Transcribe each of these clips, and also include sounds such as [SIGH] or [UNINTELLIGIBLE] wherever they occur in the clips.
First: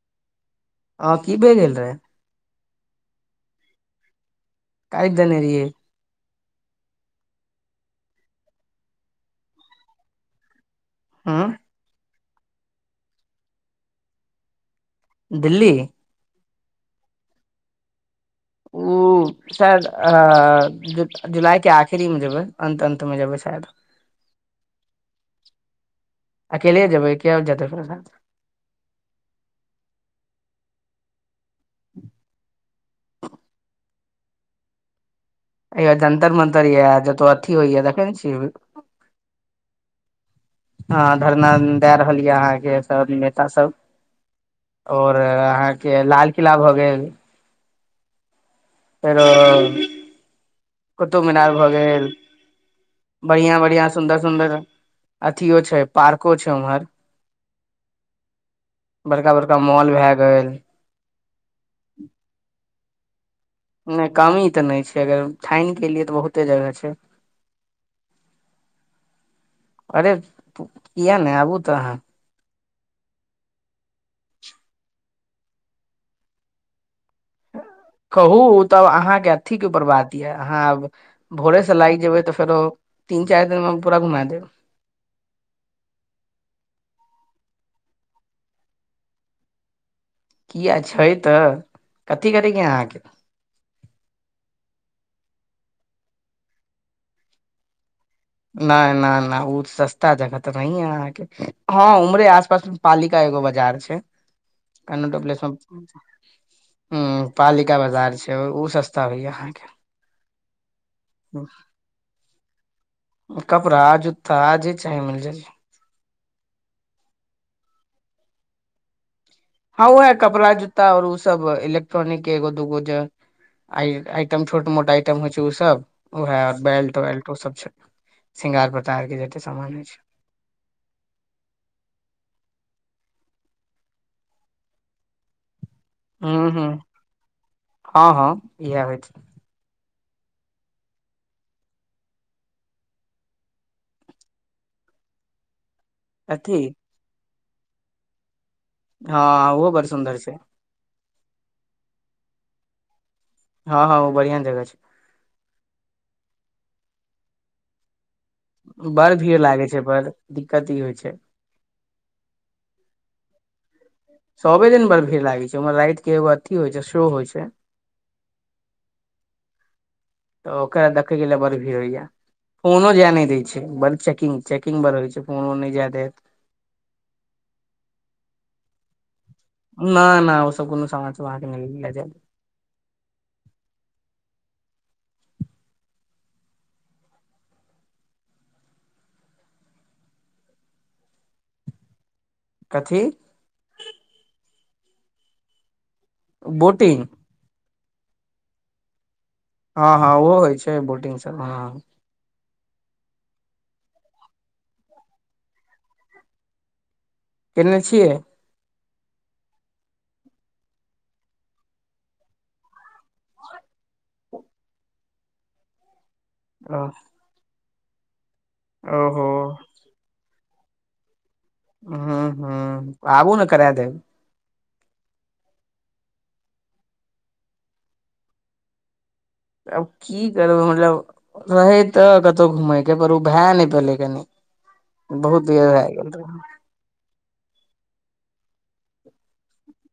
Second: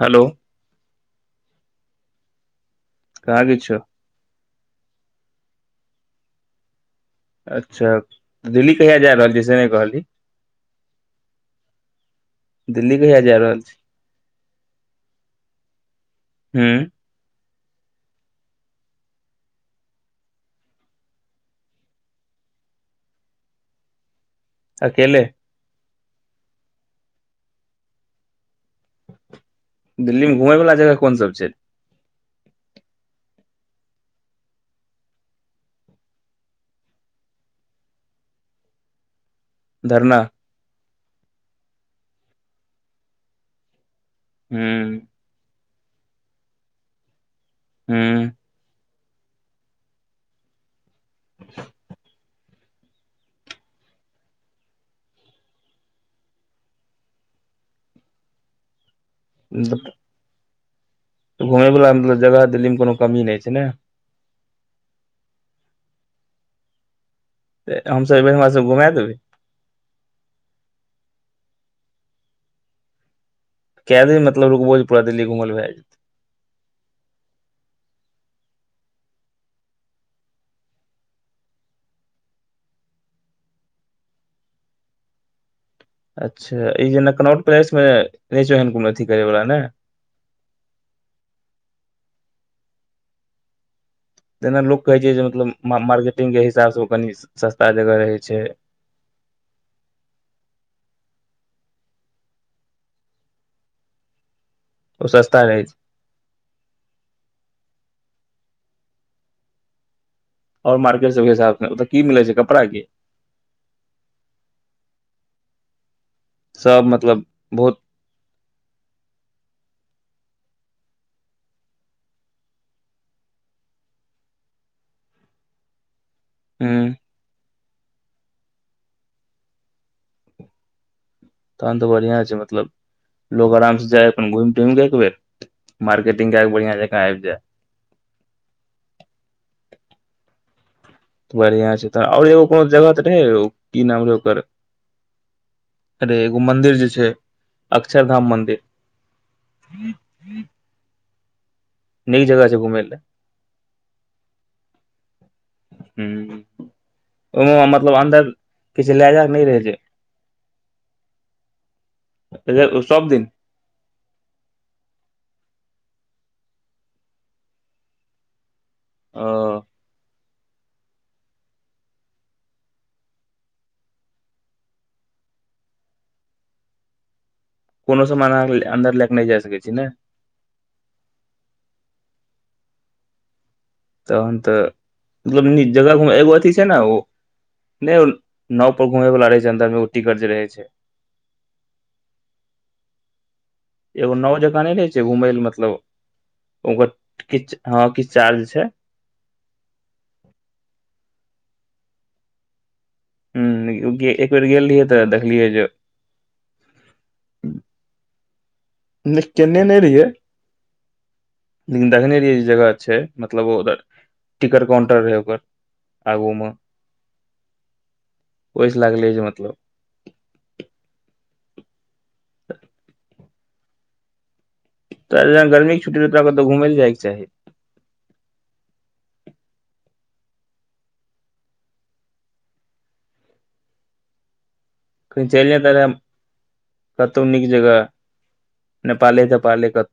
hello आ की भए गेल रहे कहाँ किछो काइट देने रहियै अच्छा दिल्ली कहिया जा रहल छियै से नहि कहली ह्म दिल्ली कहिया जा रहल छै दिल्ली हूँ ओ [INAUDIBLE] शायद अ जुलाई के आखिरी मे जेबै अन्त अन्त मे जेबै शायद अकेले अकेले जेबै के और जेतै ककरौ साथ दिल्लीमे घुमयवला जगह कोन सब छै [INAUDIBLE] हयै जन्तर मंन्तर यऽ जतौ अथी होइया देखे ने छी धरना हँ धरना दए रहल यऽ अहाँके सब नेता सब हू और अहाँके लाल किला भऽ गेल हँ फेरो कुतुब मीनार भऽ गेल बढ़िया बढ़िया सुंदर सुंदर अथियो छै पार्को छै उम्हर [INAUDIBLE] बड़का बड़का मॉल भय गेल तऽ घुमय वला मतलब जगह दिल्ली मे कोनो कमी नहि छै ने नहि कमी तऽ नहि छै अगर ठानि के लिए तऽ बहुते जगह छै तऽ हमसभ एबै हमरा सब के घुमाय देबहीं अरे किए नहि आबू तऽ अहाँ कै दिन मतलब रकबोजे पूरा दिल्ली घुमल भए जेतै कहू तब अहाँके अथीके उपर बात यऽ अहाँ आब भोरे से लागि जेबै तऽ फेरो तीन चारि दिन में पूरा घुमा देब अच्छा ई जे नकनौर पलेश मे नई छौ अथी करै वला ने कियै छै तऽ कथी करैके आहाँके जेना लोक कहै छै जे मतलब मार्केटिंग के हिसाब से ओ कनि सस्ता जगह रहै छै न न न उ सस्ता जगह तऽ नेहियै आहाँ के हँ उमरे आसपास पालिका एगो बजार छै ओ कैननोटो सस्ता प्लस रहै छै ह पालिका बाजार छै उ सस्ता होइया आहाँ के आओर मार्केट सबके हिसाब ओतअ की मिलै छै कपड़ा की कपड़ा जूता जे चाही मिल जाइ सब मतलब बहुत हँ वैह कपड़ा जूता आर ओ सब इलेक्ट्रॉनिक एगो दूगो जे आ आइटम छोट मोट आइटम होइ छै ओ सब उहै हूं बेल्ट वेल्ट सब छै शृंगार पटार के जते सामान होइ छै तहन तऽ बढ़ियां छै मतलब लोग आराम से जाय अपन घुमि टुमि कऽ एकबेर मर्केटिंग केए हूं के हूं बढ़िया जकाँ आबि जैत हँ हँ इहै होइ छै बढ़िआँ छै तऽ आओर एगो कोनो जगह तऽ रहै ओ की नाम रहै ओकर अरे एगो अथी मंदिर जे छै अक्षर धाम मंन्दिर हँ ओहो बड़ सुन्दर छै नीक जगह छै घुमय लऽ हँ हँ ओ बढ़िया जगह छै हं ओ मतलब अन्दर किछ लए बड़ जायके भीड़ नहि रहै लागै छै बड़ दिक्कत ई होइ छै [UNINTELLIGIBLE] सब दिन सबे दिन बड़ भीड़ लागै छै ओमहर लागै छै एगे अथी होइ छै शो होइ छै ओ तऽ ओकरा देखै के लिए बड़ भीड़ होइया फोनो जाय नहि द छै बड़ चेकिंग चेकिंग बड़ होइ छै फोनो नहि जाय देत कोनो समान आँहा अन्दर लैक नहि जाइ सकै छी ने नय न उ सब कोनो समान सब आहाँ के नय तहन तो बड़ निक जगह घूमय जाय एगो अथी छै ने ओ नहि ओ नाव पर घूमे वाला रहे छै अंन्दर मे ओ टिकट जे रहे छै कथी एगो नाव जकाँ नहि रहे छै घूमय ल मतलब ओकर बोटिंग किछ हँ किछ चार्ज छै हँ हँ ओहो होइ छै बोटिंग सब हँ हं एक बेर गेल रहि तऽ देखलियै जे केने छियै न केने नहि रहियै देखने रहियै जे जगह छै मतलब ओ उधर टिकट काउंटर रहै ओकर आगूमे आ ओहिस लागले जे मतलब हं हं आबू ने करा देब तोरा ऽ जेना गर्मीक छुट्टी राहो कतौ घूमेय ले जाइके चाही आब की करबै जब रहै तऽ कतौउ घूमय के पर उ भए नहि पलै कनि कहीं बहुत चलि देर जात रहै भए गेल रहे केतौउ नीक जगह नेपाले तपाले कतहु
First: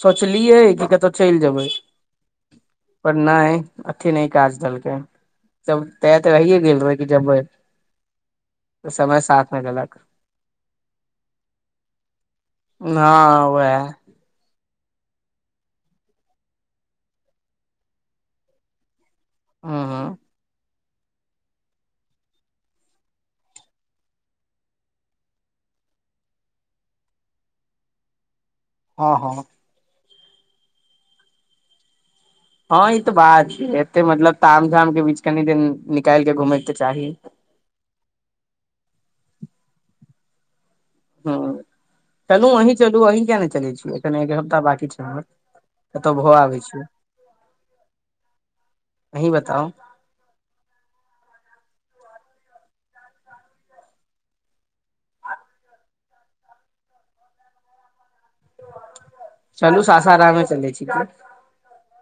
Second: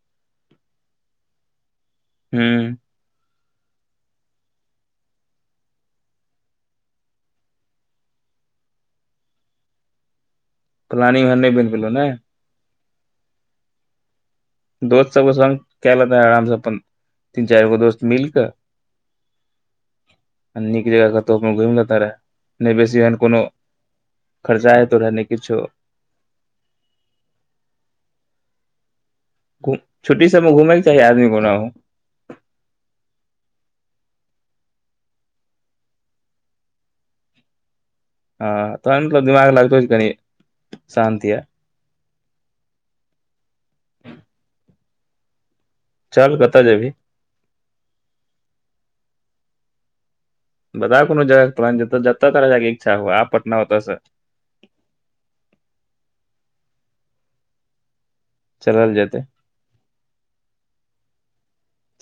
सोचलियै कि केतौउ चल जेबै हूँ पर नहि अथी नहि काज देलकै जब तय तऽ रहिए गेल रहै कि जबय त समय साथ नय देलक पलानिंग ओहेन न‌ए बन पेलै न‌ऐ हाँ ओहय दोस्त सब संग कैल त आरामसँ अपन तीन चारि गो दोस्त मिल क आ हँ आ नीक जगह कतो घुमि लेता रहै नहि बेसी एहन कोनो खर्चा है तो ने किछो हँ हँ कु छुट्टी सबमे घुमयके चाही आदमी ओना हो हँ ई तऽ बात छै एते मतलब ताम झाम के बीच कनि दिन निकाल के घूमै के चाही हँ तहन तऽ दिमाग लागतौ कनी हं चलू अहीं चलू अहीं किया नहि चलै छी एखन एक हफ्ता बांकी छै हमर कतहु चल भ आबै कतऽ छै जेबही अहीं बताउ बतायब कोनो जगह के नाम जतऽ तोरा जाायके इच्छा हए आ पटना होतऽ चलल जेतै चलू सासारमे चलै छी की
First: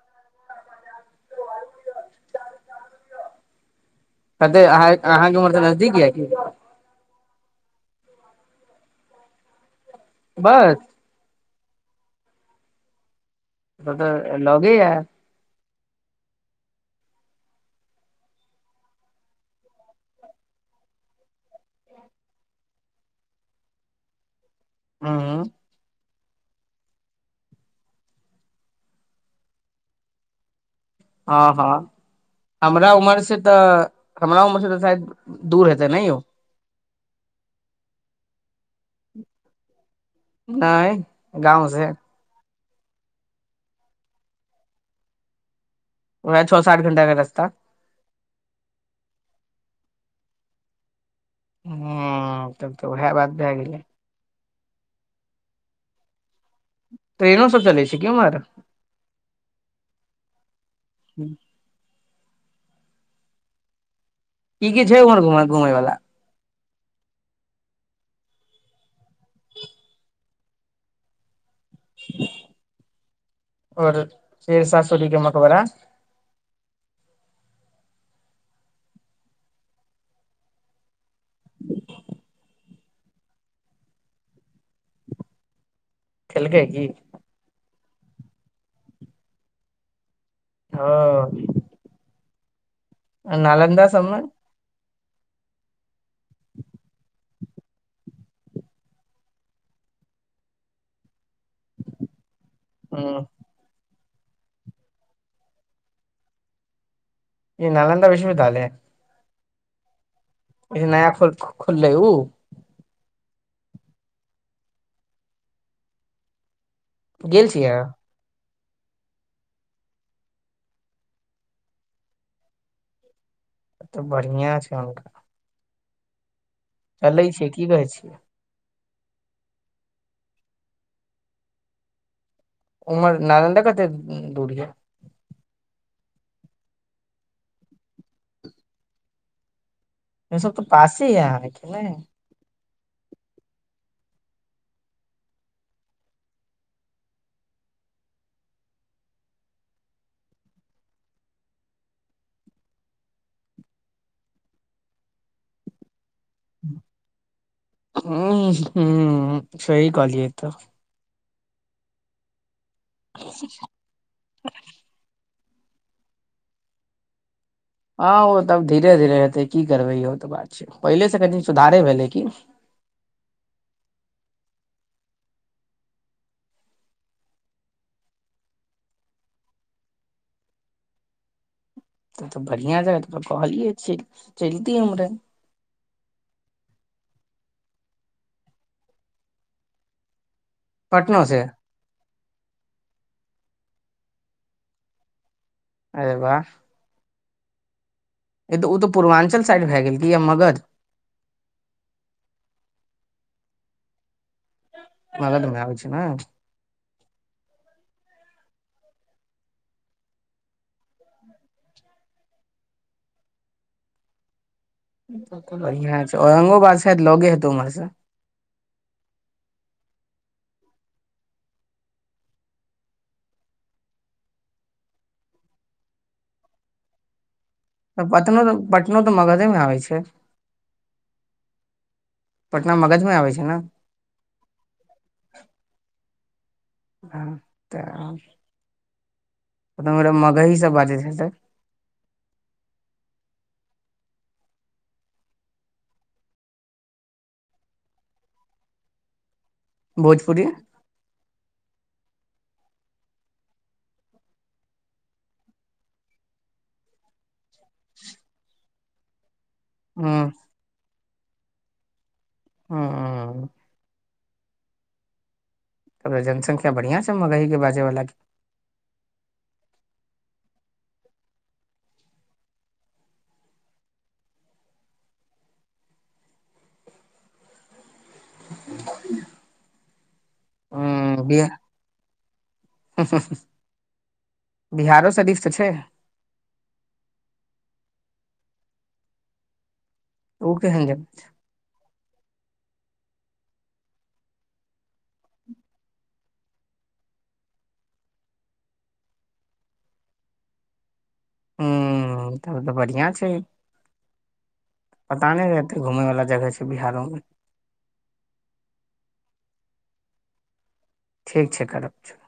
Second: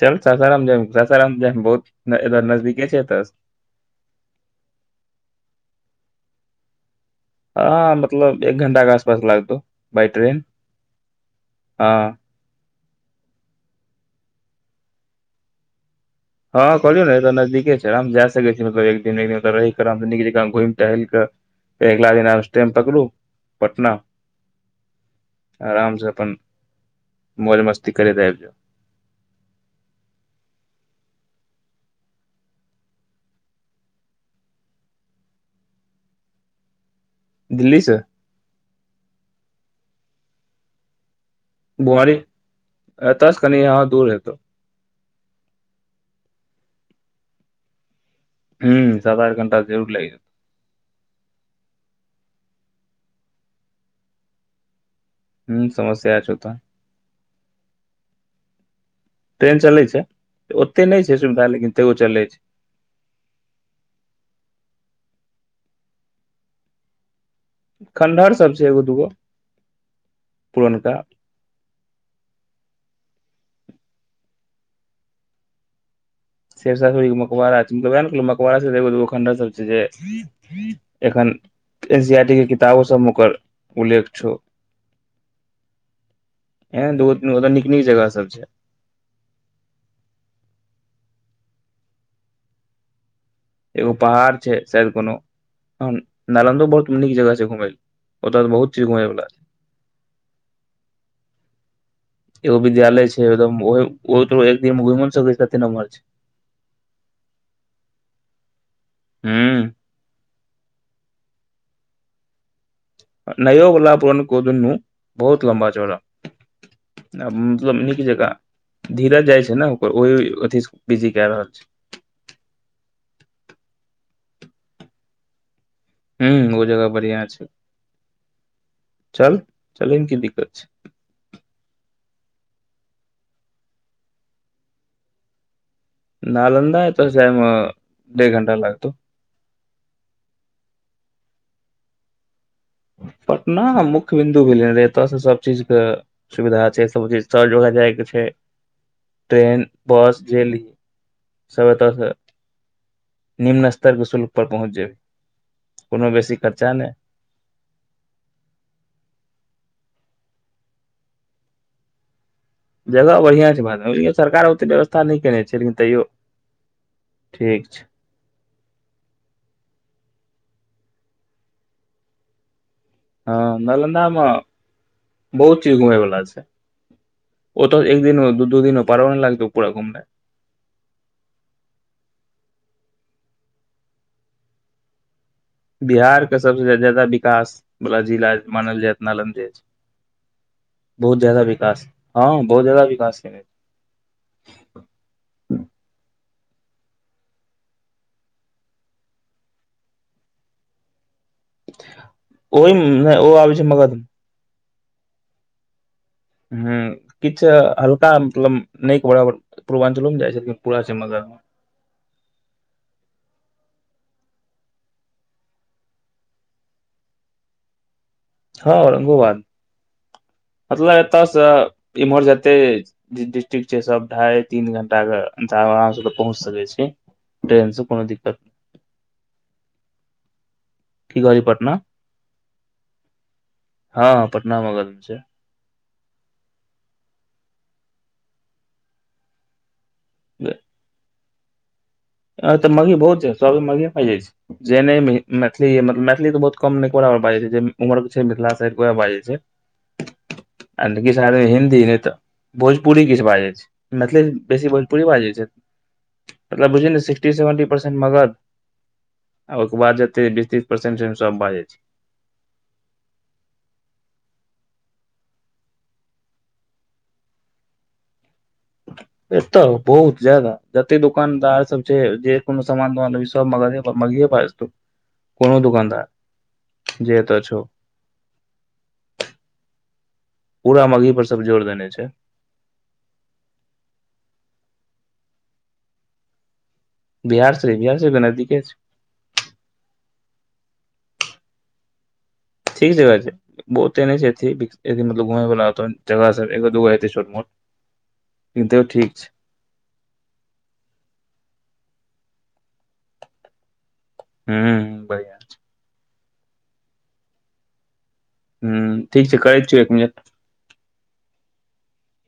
चल ससाराम जाय ससाराम जाब बहुत नजदीके छै एतऽ कहते आहाँ के उमर से नजदीकी यै हँ मतलब एक घंटा के आसपास लागतौ बाय ट्रेन बस तऽ तऽ लगेया हँ कहलियौ ने एतऽ नजदीके छै आाम जाय सकै छी मतलब एक दिन एक दिन रहि क आराम नीक जकां घुमि टहलि कऽ अगिला दिना स्टेम पकरू पटना हूँ आरामसँ अपन मौज मस्ती करैत आबि जाउ हँ हँ हमरा उमर से तऽ हमरा उमर से तऽ शायद दूर हेतै ने यौ दिल्ली सँ हाय बुआरी एतास कनी हाँ दूर हतौ वएह छ सात घण्टा के रस्ता हूं सात आठ घण्टा जरूर लागि जे तौ हूँ तब तऽ उएह बात भए गेलै हूँ समस्या छौ तऽ ट्रेनो सब चले छै की उमहर ट्रेन चलै छै ओते नहि छै सुविधा लेकिन तैयो चलै छै की की छै उमहर घुम घुमै वला खण्डहर सब छै एगो दूगो पुरनका आओर शेरशाह सूरी के मकबरा शेरशाह सुरी के मकबड़ा छै मतलब उएह ने कहलियो मकबड़ा सब एगो दूगो खण्डर सब छै जे एखन एन सी आर टी के किताबो सभ मे ओकर उल्लेख छौ खेलकै की ऐहन दू गो तीन गो ओत नीक नीक जगह सब छै हँ नालन्दा एगो सबमे पहाड़ छै शायद कोनो ह नालन्दो बहुत नीक जगह छै घुमे ले ओतत बहुत चीज घुमेय वाला छै छै एगो विद्यालय छै ह एगदम ओहो एक दिनमे घुमौ नै सकै छै लम्बा छै ई नलन्दा विश्वविद्यालय हँ इ नया खोल खोललै उ नयोवला पुरनको दुनू बहुत लमबा चौड़ा आ गेल मतलब छियै नीक जेकाँ धीरज जाइ छै ने ओकर ओहि अथि बिजी कए रहल छै तऽ बढ़ियां छै हुनका ह ओ जगह बढ़िया चलै छै छियै की कहै छियै चल चलै मे की दिक्कत छै उमहर नालन्दा कतेक दूरी है नालन्दा एतअ स जाइम डेढ़ घंटा लागतौ इ सब तऽ पासे यै नैय पटना मुख्य बिन्दु भेल रहै एतय सँ सब चीजक सुविधा छै सब चीज सर जोगा जायके छै ट्रेन बस जेे ली सब एतऽ सँ निम्न स्तर के शुल्क पर पहुँच जेबै कोनो बेसी खर्चा नै हँ हँ सही कहलियै तऽ जगह बढ़ियां छै भारत मे सरकार ओते व्यवस्था स्था नहि केने छै लेकिन तैयो ठीक छै हँ ओ तब धीरे धीरे हेतै की करबै इहो तऽ बात छै पहिले से कनी सुधारे भेलै की हँ नालन्दामे बहुत चीज घुमय वला छै ओ तऽ एक दिन दू दू दिनो पारब नहि लागतौ पूरा घुममे त तऽ बढ़ियां जगह तरा कहलियै छी चलितिये उमरे बिहार के सबस जादा विकास वाला जिला मानल जायत नालन्दे बहुत पटनो जादा से विकास हँ बहुत जादा विकास केने अरे वाह तऽ ओ तऽ पूर्वाञ्चल साइड भए गेल क कि या मगध ओहिमे ओ आबै छै मगध मगध मे आबै छै नाइ ह किछ हल्का मतलब नय के बराबर पूर्वञ्चलोमे जाइ छै लेकिन पुरा छै मगध मऽ बढ़िआँ छै औरंगोबाद सायद लगे हेतौ उम्हर सँ हँ औरंगोबाद मतलब एतयसँ इम्हर जेते डिस्ट्रिक्ट छै सब ढाई तीन घंटा के आराम से पहुँच सकै छी ट्रेन सँ पतनो पटनो तऽ मगधे म आबै छै कि कहलिए पटना पटना मगध मे आबै छै ने हँ हँ पटना मगध मऽ छै हँ तऽ [UNINTELLIGIBLE] मगही सब बाजै हेतै हँ एतअ मगही बहुत छै सभ अभि मगहीये बाजैय छै जे नहि मैथिली मैथिली तऽ बहुत कम निकोरा बर बाजै छैथिन उमहर छै मिथिला सँ उहे बाजै छै [INAUDIBLE] भोजपुरी आ किछ आदमी हिन्दी नइ तऽ भोजपुरी किछ बाजै छै मैथिली बेसी भोजपुरी बाजै छै मतलब बुझि न सिक्टी सेवेन्टी परसेन्ट मगध आ ओहि कऽ बाद हूँ जते बीस तीस परसेन्ट छै नऽ सब बाजै छै हँ तब तऽ जनसंख्या बढ़िया छै मगही के बाजे बाला के एतअ बहुत ज्यादा जते दुकानदार सब छै जे कोनो सामान तामान लेबही सब मगधे सब मगहीये बाजतो कोनो दुकानदार जे अतअ छौ पूरा मगही पर सब जोर देने छै हुँ हुँ हुँ बिहारो सरिफ तऽ छै बिहार सरीफ बिहार सरीफ तऽ नदिके छै ओक केहैन जगह छै ठीक जमह छै बहुते नहि छै अथि बिक मतलब घूमै वला ओतअ जगह सब एगो दूगो होतै छोट मोट लेकिन तयै ठीक छै हुँ तब तऽ बढ़ीआ छै हूँ पता नहि रहतै घूमय वाला जगह छै बिहारो मे हुँ ठीक छै करैै छियै एक मिनट ठीक छै कर [UNINTELLIGIBLE]